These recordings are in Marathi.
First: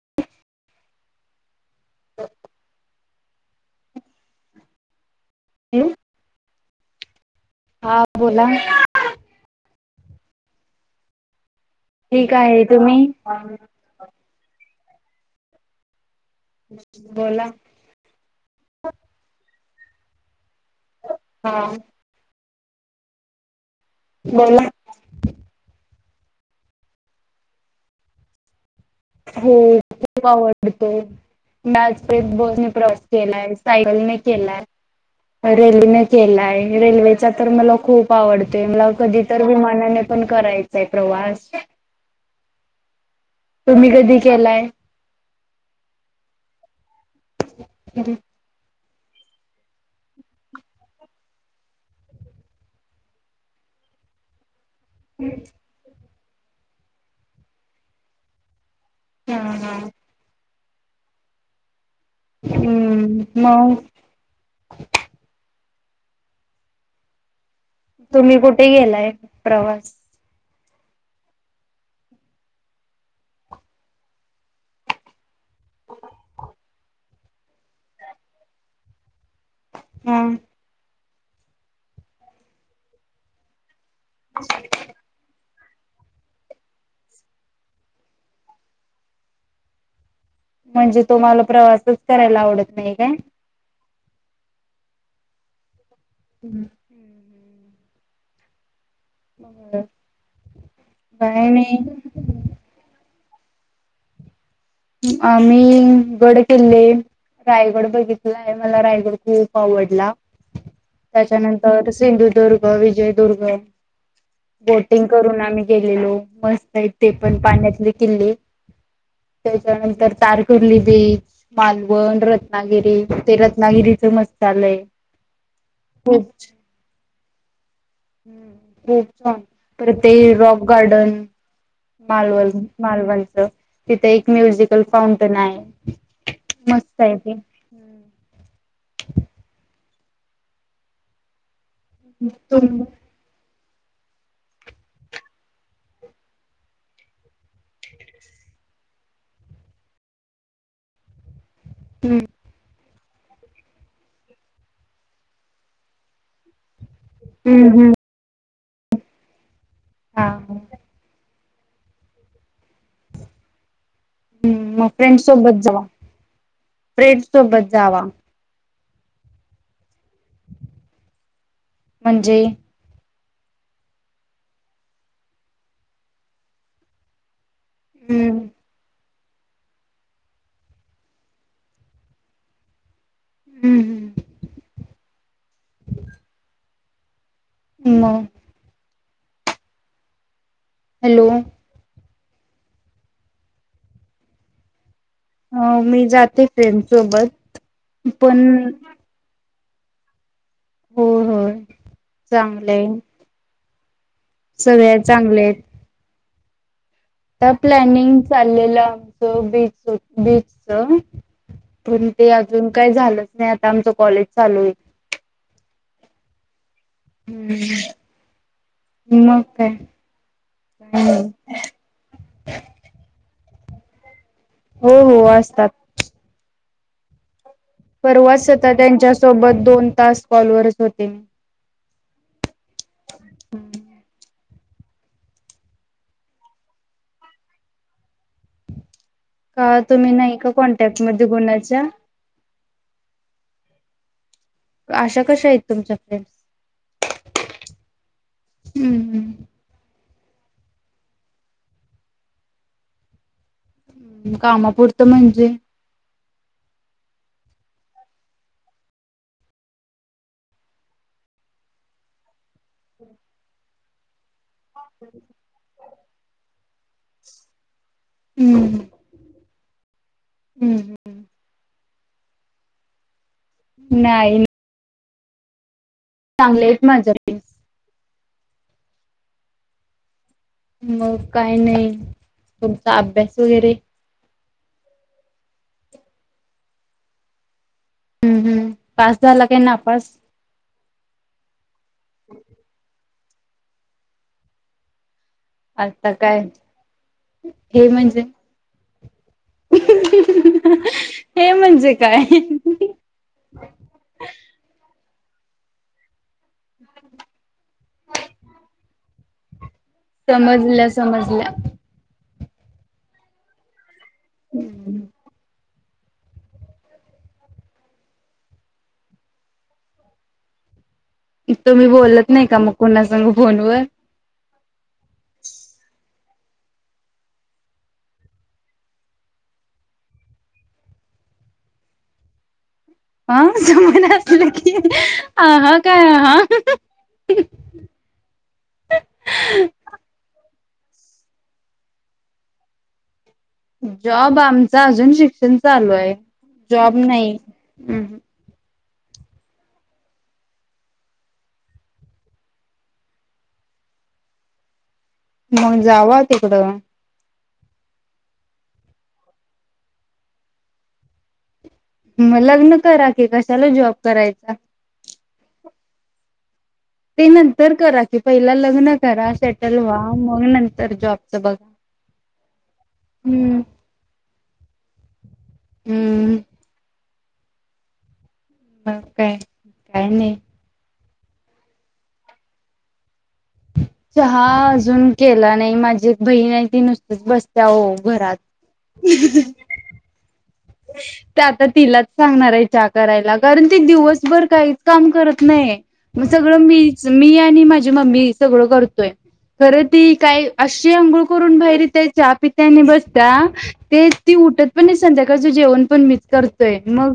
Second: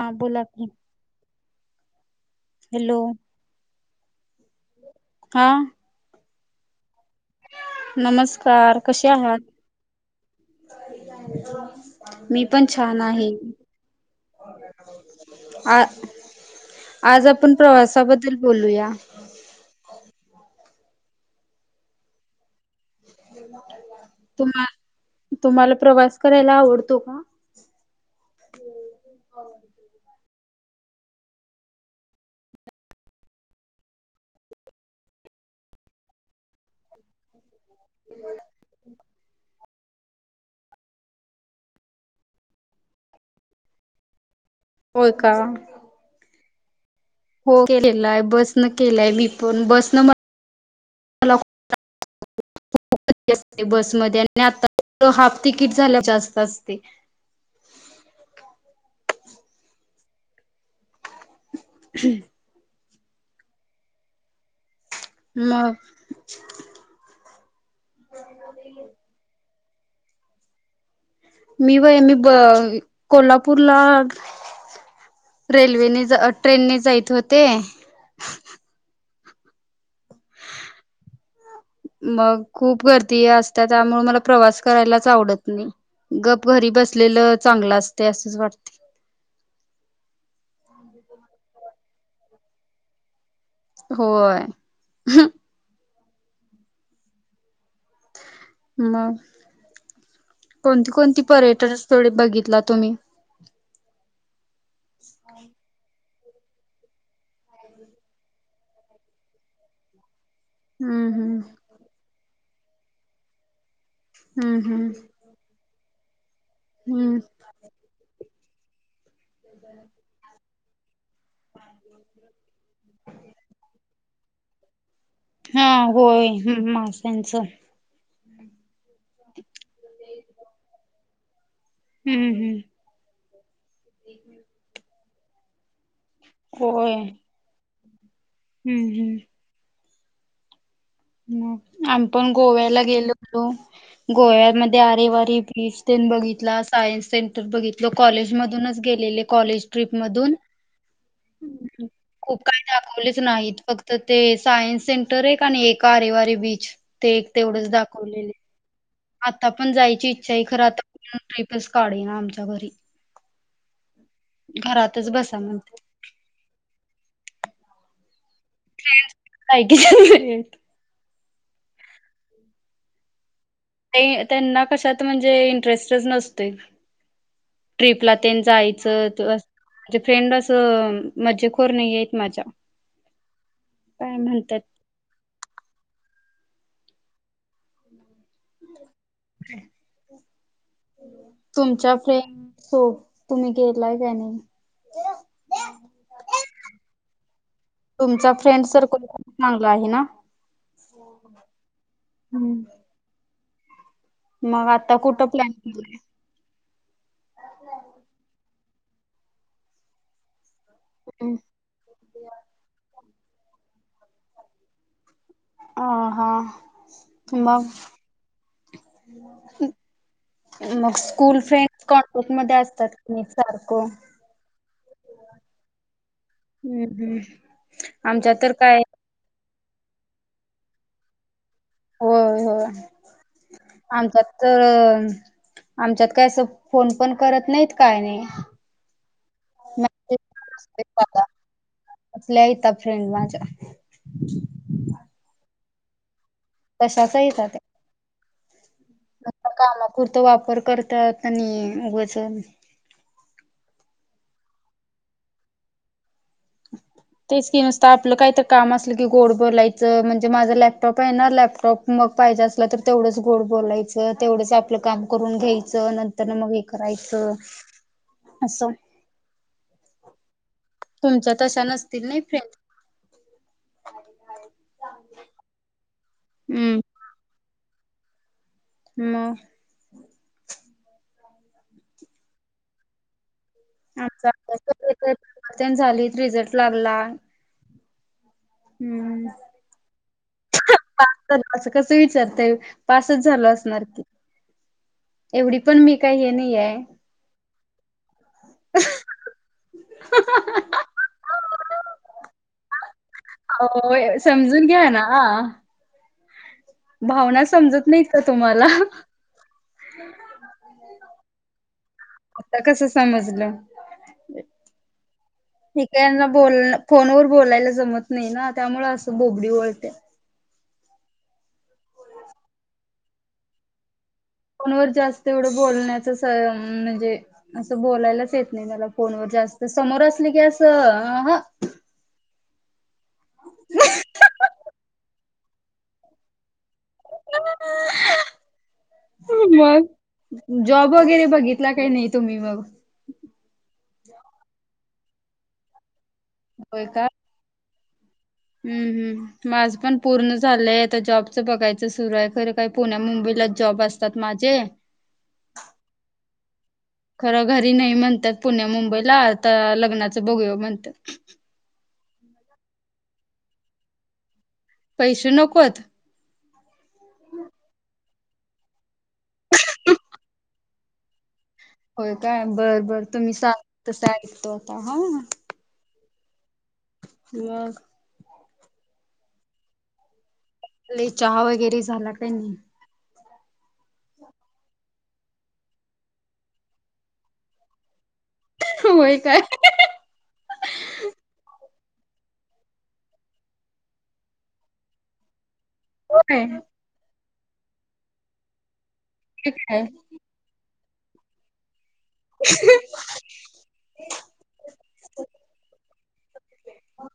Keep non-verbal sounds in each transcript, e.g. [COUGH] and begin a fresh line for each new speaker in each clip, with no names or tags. हा बोला की हॅलो. [INAUDIBLE] हा.
हॅलो हा बोला
नमस्कार कशे आहात. [UNINTELLIGIBLE]
ठीक
मी
आहे
पण छान
तुम्ही.
आहे आ. आज
बोला
आपण प्रवासाबद्दल बोलूया
हा.
[INAUDIBLE]
बोला
तुम्हाला तुम्हाला प्रवास. करायला आवडतो? हहा [UNINTELLIGIBLE]
जप [UNINTELLIGIBLE] बसने प्रवास केलाय सायकलने केलायरेल्ने केलाय रेल्वेचा तर मला खूप आवडते मला कधी तर विमानाने पण करायचांय प्रवास. तुम्ही कधी? केलाय
होय. हो केलेला आहे बस ने केलाय मी पण बस न [UNINTELLIGIBLE] बसमध्ये आणि आता तो हाफ तिकीट झालं जास्त रस्ते
हम्म, हम्म आम् म
हा
तुम्ही कुठे गेलाय? प्रवास
मी होय मी कोल्हापूरला रेल्वेने ट्रेनने जाइत होते.
हम्
मग खूप गर्दी असत्यात त्यामुळे मला प्रवास करायलाच आवडत गप घरी बसलेलं चांगलं असत असंच वाटतय.
म्हणजे तुम्हाला प्रवासच करायला आवडत नाही काय?
होय.
हम्
मग कोणती कोणती
काय
पर्यटन
नाही
स्थळे बघितला तुम्ही? [INAUDIBLE]
आम्ही गड किल्ले रायगड बघितलाय मला रायगड खूप आवडला.
हम्म हम्म
त्याच्यानंतर सिंधुदुर्ग विजयदुर्ग
हम्म हम्म
बोटिंग करून आम्ही ते गेलो मस्त आहेत ते
हम्म
पण पाण्यातले किल्ले त्याच्यानंतर तार करली बीच मालवण रत्नागिरी ते रत्नागिरीच मस्त चालय
हा होय, हम्म, हा ह्याच
हम्म खूप छन तर ते रॉक गार्डन
हम्म हम्म
मालवन, मालवन हो. तिथं एक म्युझिकल- कोणत नाही.
होय
मस्त आहे ते. [UNINTELLIGIBLE]
हम्म हम्म. हम्म. आम्ही पण
तुम
गोव्याला गेलो होतो, गोव्यामध्ये आरेवारी बीच बघितला., सायन्स सेंटर बघितलं कॉलेज मधूनच गेलेले कॉलेज ट्रिप मधून., खूप काही दाखवल काॅलेज नाहीत फक्त ते सायन्स सेंटर आहे का नाही ते कारेवारी बीच- ते एक
हम्म
तेवढंच
हम्म
दाखवलेले. आता पण जायची इच्छा आहे, खरं
हा
आता कोण ट्रिपच काढना आमच्या घरी.
हम्म मगं
घरातच
फ्रेंड
बसा
सोबत
म्हणतात.
जावा फ्रेंड सोबत जावा.
[UNINTELLIGIBLE]
म्हणजे-,
ते त्यांना कशात म्हणजे इंटरेस्टच नसतयं. ट्रीपला
हम्म
तेन जायचं.. माझे फ्रेंड असं मज्जेखोर नाही आहेत माझ्या. काय
हम्म
म्हणतात.
हम्म मगं.
[UNINTELLIGIBLE]
हॅलो,
फ्रेंड्स सोबत तुम्ही गेलाय की नाही.
हा मी जाते फ्रेंड सोबत पण
चांगलं आहे ना.
हो हो
हम्म.
चांगलंय
मगं
सगळ्या
आता कुठं
चांगले
प्लॅन
आहेत
केलेलाय
प्लॅनिंग चाल लेलं आमचं बीच बीच पण ते अजून काय झालं नाही आता आमच कॉलेज चालू होईल..
हा हा. मग
हम्म, मग काय
मग
काय नाही.
स्कूल फ्रेंड कॉन्टॅक्ट मधेअसतात. सारको
हो हो असतात.
अ हम्म. आमच्यात
परवाच
तर
होता
काय
त्यांच्यासोबत. दोन तास कॉल वरच होते.
होय होय. आमच्यात. तर आमच्यात काय अस फोन पण करत नाहीत काय नाही.
का तुम्ही
मेसेज
नाही का
असतोय
कॉन्टॅक्ट
साधा.
मधे कुन्हाच्या?
[UNINTELLIGIBLE]
अशा कशा आहेत तुमच्या फ्रेंड्स
कशाचहीेतात.
हम्म हम्म.
कुर्त वापर करतात आणि उगच.
कामापुरतं म्हणजे
तेच की नसत आपलं काही तर काम असलं की गोड बोलायचं म्हणजे माझं लॅपटॉप आहे ना, लॅपटॉप मग पाहिजे असलं त तेवढंच गोड बोलायचं तेवढंच अप आपलं काम करून घ्यायचं नंतर न मग हे करायचं असं. [INAUDIBLE]
हम्म
तुमच्या तशा नस [UNINTELLIGIBLE]
नाही. चांगले
हम्म
आहेत माझ.
म
मग काही नाही तुमचा आभ्यास. वगैरे
परवन [UNINTELLIGIBLE] त्यांन झालीत रिझल्ट लागला.
हम्म
हम्म
पास
हम्म
झाला काय नापास
[UNINTELLIGIBLE] अस कस विचारताय पास त झाल असणार की एवढी पण मी
आता
काही हे
काय
नाही आहे.
हे म्हणजे. हे म्हणजे काय
होय समजून घ्या ना, हा. भावना समजत नाहीत का तुम्हाला.
समजल्या समजल्या.
आता कसं समजलं. हम् [INAUDIBLE] कना बोल फोनवर बोलायला जमत नाही ना त्यामुळे असं बोबडी ओळते.
तुम्ही बोलत नाही का मग कोणा सांग फोन वर?
फोनवर जास्त एवढं बोलण्याच म्हणजे असं बोलायलाच येत नाही मला फोनवर जास्त समोर असली की असं अह
ह स मन असलं की. आ ह काय आहा
मग. जॉब वगैरे बघितला काही नाही तुम्ही मग?
जॉब आमचा अजून शिक्षण चालू आहे. जॉब नाही. हम् हम.
हम् हम् माझ पण पूर्ण झालंय आता जॉबचं बघायचं सुरू आहे, खरं काय पुण्या मुंबईलाच जॉब असतात माझे.
मग जाव तिकडं.
खरं घरी नाही म्हणतात पुण्या मुंबईला आता लग्नाचं बघूया म्हणत्यात.
मग लग्न करा कि, कशाला जॉब करायचा?
पैसे नकोत?
ते नंतर करा कि पहिला लग्न करा, सेटल व्हा, मग नंतर जॉब
होय काय बरं बर तुम्ही
हम्म.
सांग तस ऐकतो आता हा.
हम्म.
मग.
मग काय? काय नाही.
चहा वगैरे झाला काय नाही.
चहा अजून केला नाही. माझी एक बहीण आहे ती नुसतीच बसत्या ओ बरच.
होय काय
ते आता तिलाच सांगणार आहे चा करायला. कारण, ती दिवसभर काहीच काम करत नाही. मग
होय
सगळं मीच मी आणि माझी मम्मी सगळं करतो
ते
खर
काय
त काय. अंघोळ करून बाहेर त्या च्या पित्यानी बसता तेच ती उठत. [UNINTELLIGIBLE] जेवण पण मीच करतोय. मग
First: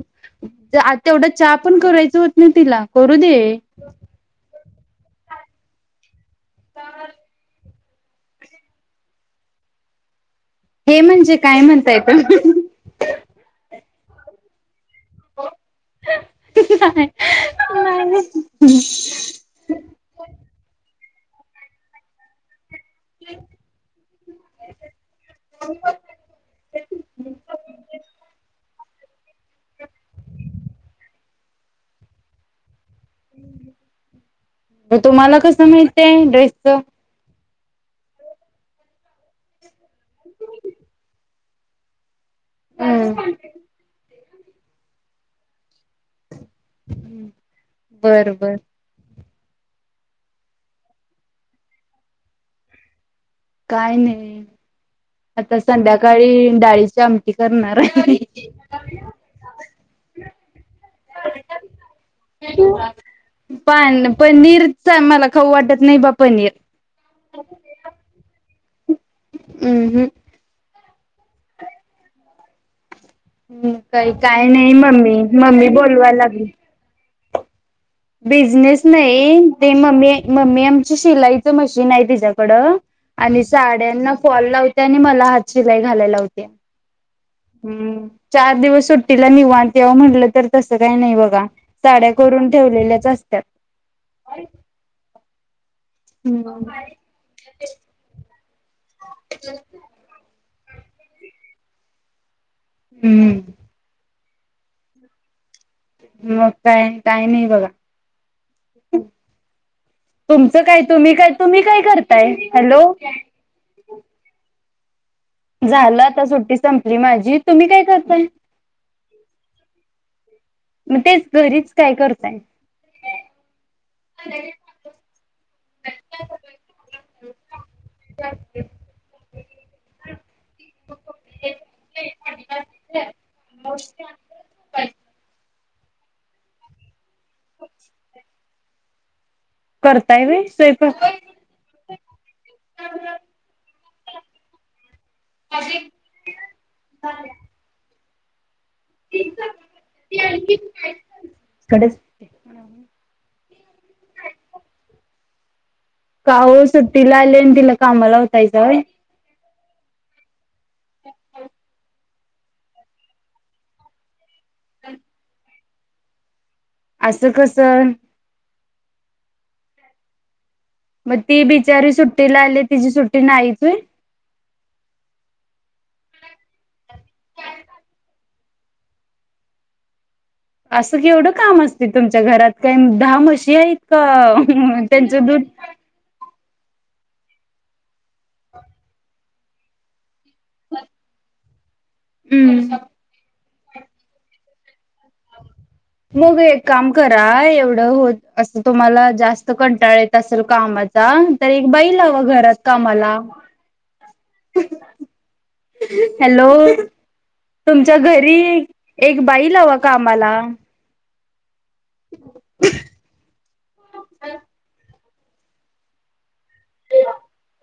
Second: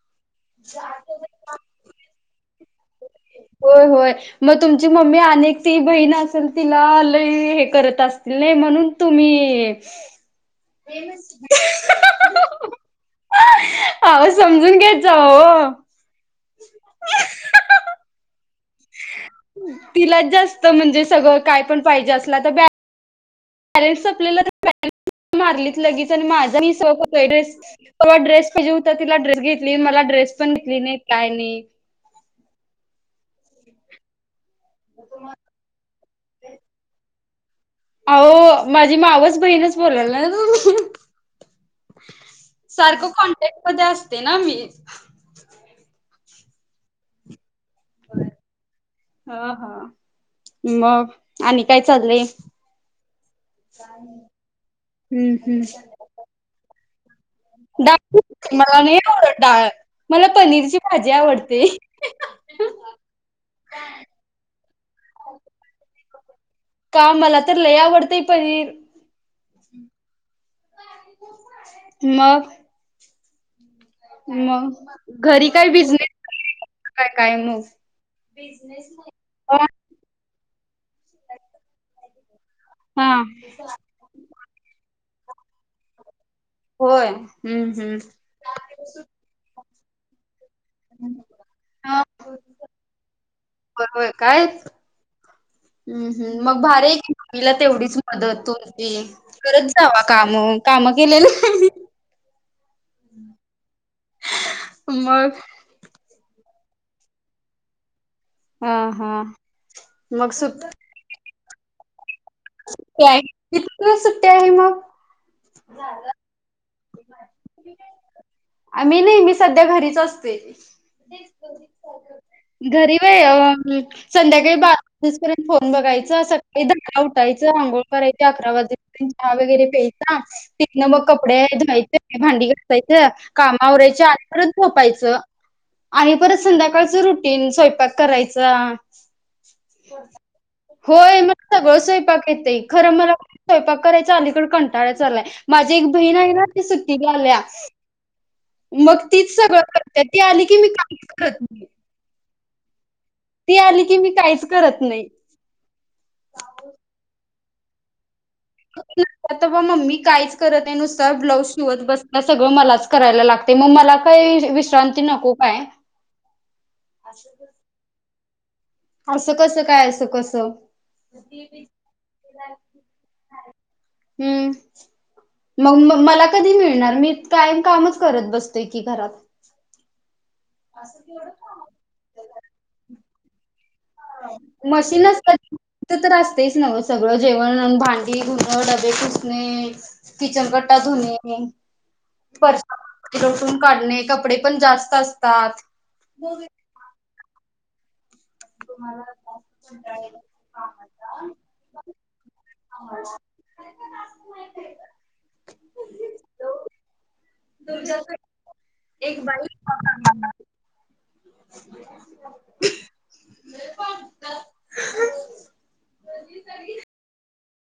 आता एवढ चहा पण करायच होत नाही तिला दे.
होय होय. म तुमची मम्मी अनेक ती बहीण असेल, तिला लय हे करत असतील नाही म्हणून तुमिअ
हे म्हणजे काय म्हणताय तुम्ही?
आव समजून घ्यायच. घेत जावा ओ. तिला जास्त म्हणजे स सगळं काय पण पाहिजे असला तर बॅ बॅलेन्स संपलेला तर मारलीच लगेच, आन माझा [UNINTELLIGIBLE] तवा ड्रेस पाहिजे होता. तर तिला ड्रे स घेतली. मला ड्रेस पण घेतली नाही काय नाही? [INAUDIBLE]
[UNINTELLIGIBLE] म तुम्हाला कसं माहित ते ड्रेसच?
आओ माझी मावस बहीणच बोलाल्या न्हव. सारखं कॉन्टॅक्टमध्ये अस ते ना मी.
हम्म. बर बर.
हा हा मग आणि काय चाललंय?
काय नाही
हम्म
आता
हम्म
संध्याकाळी डाळीच ची आमटी. करणार
डाळ
आहे.
मला नाही, आवडत डाळ मला पनीरची भाजी आवडते
पण पनीर तर मला खाऊ वाटत नाही बाबा पनीर
का? मला तर लय आवडतय पनीर.
हू हुं.
मग.
हम्म. ताई काय नाही मम्मी
मग घरी काय
-मम्मी
बिझनेस
बोलवायला लागली.
काय काय मोज?
बिझनेस नाही ते मम्मी मम्मी आमची शिलाईच मशीन हाय तिच्याकड
हा
आणि साड्यांना फॉल लावतिया आणि म मला हात शिलाई घालायला लाव हम्म चार दिवस सुट्टीला निवांत यावं म्हटलं तर? तसं काही नाही बघा
हा
साड्या करून ठेवलेल्याच असत्यात
हम् हम् मग भारी आहे की ममीला तेवढीच मदत पण हो ते करत जावा काम काम केलेलं
हम्म.
मग
मग काय काही नाही बघा
हा हा मग
तुमचं
सुप
काय तुम्ही काय तुम्ही काय कर
सुट्टी आहे किती दिवस सुट्टी आहे मग?
झालं आता सुट्टी सं रे माझी तुम्ही काय करताय?
आम्ही नाही मी सध्या घरीच असते
मग तेच घरीच काय करताय
घरी वय अ उ संध्याकाळी बारा वाजेपर्यंत फोन बघायचा, सकाळी दंगा उठायचं आंघोळ करायच, अकरा वाजेपर्यंत चहा वगैरे प्यायचा, तिथनं मग कपडे धू भांडी घासायचं कामावरयच्यात परत झोपायचं. आणि परत संध्याकाळच रुट तीन स्वयपाक करायच. त हा.
करताय व्हय स्वयंपाक
होय मला सगळं स्वयंपाक येतय, खरं मला स्वयपाक करायच आलीकड कंटाळा चाललाय, माझी एक बहीण आहे ना. सुट्टीला आलया. मग तीच सगळं करत्या ती आली की, मी काम करत नाही.
हा [UNINTELLIGIBLE]
ती आली की, मी काहीच करत नाही.
का हो सु्टला आले अ दिलं कामाला तयजय [UNINTELLIGIBLE]
ह मम्मी कायच करत नुसता ब्लाउज सुवत बस सगळं मलाच करायला लागते मग मला काही जे विश्रांती नको काय.
असं कसं.
असं कसं काय असं कसं.
मग ती बिचारी सुट्टीला आली तिची सुट्टी नाहीच होय.
हम्म मग म मला कधी मिळणा, मी कायम कामच करत बसतो की घरात.
असं केवढं काम असते तुमच्या घरात काय दहा मशी आहेत. का अ हम्म त्यांचं दूध
तेच न सगळं जेवण भांडी धुणे डबे पुसणे ते किचन वट्टा धुणे.
हम्म.
फरशी पुसण काढणे कपडे पण जास्त असतात.
मग एक काम कर. काय एवढं होत असं तुम्हाला जास्त कंटाळ येत असेल कामाचा तर एक बाई लावा घरात कामाला हम्म अ हॅलो तुमच्या घरी एक बाईला लावा का कामाला.
[INAUDIBLE]
[UNINTELLIGIBLE]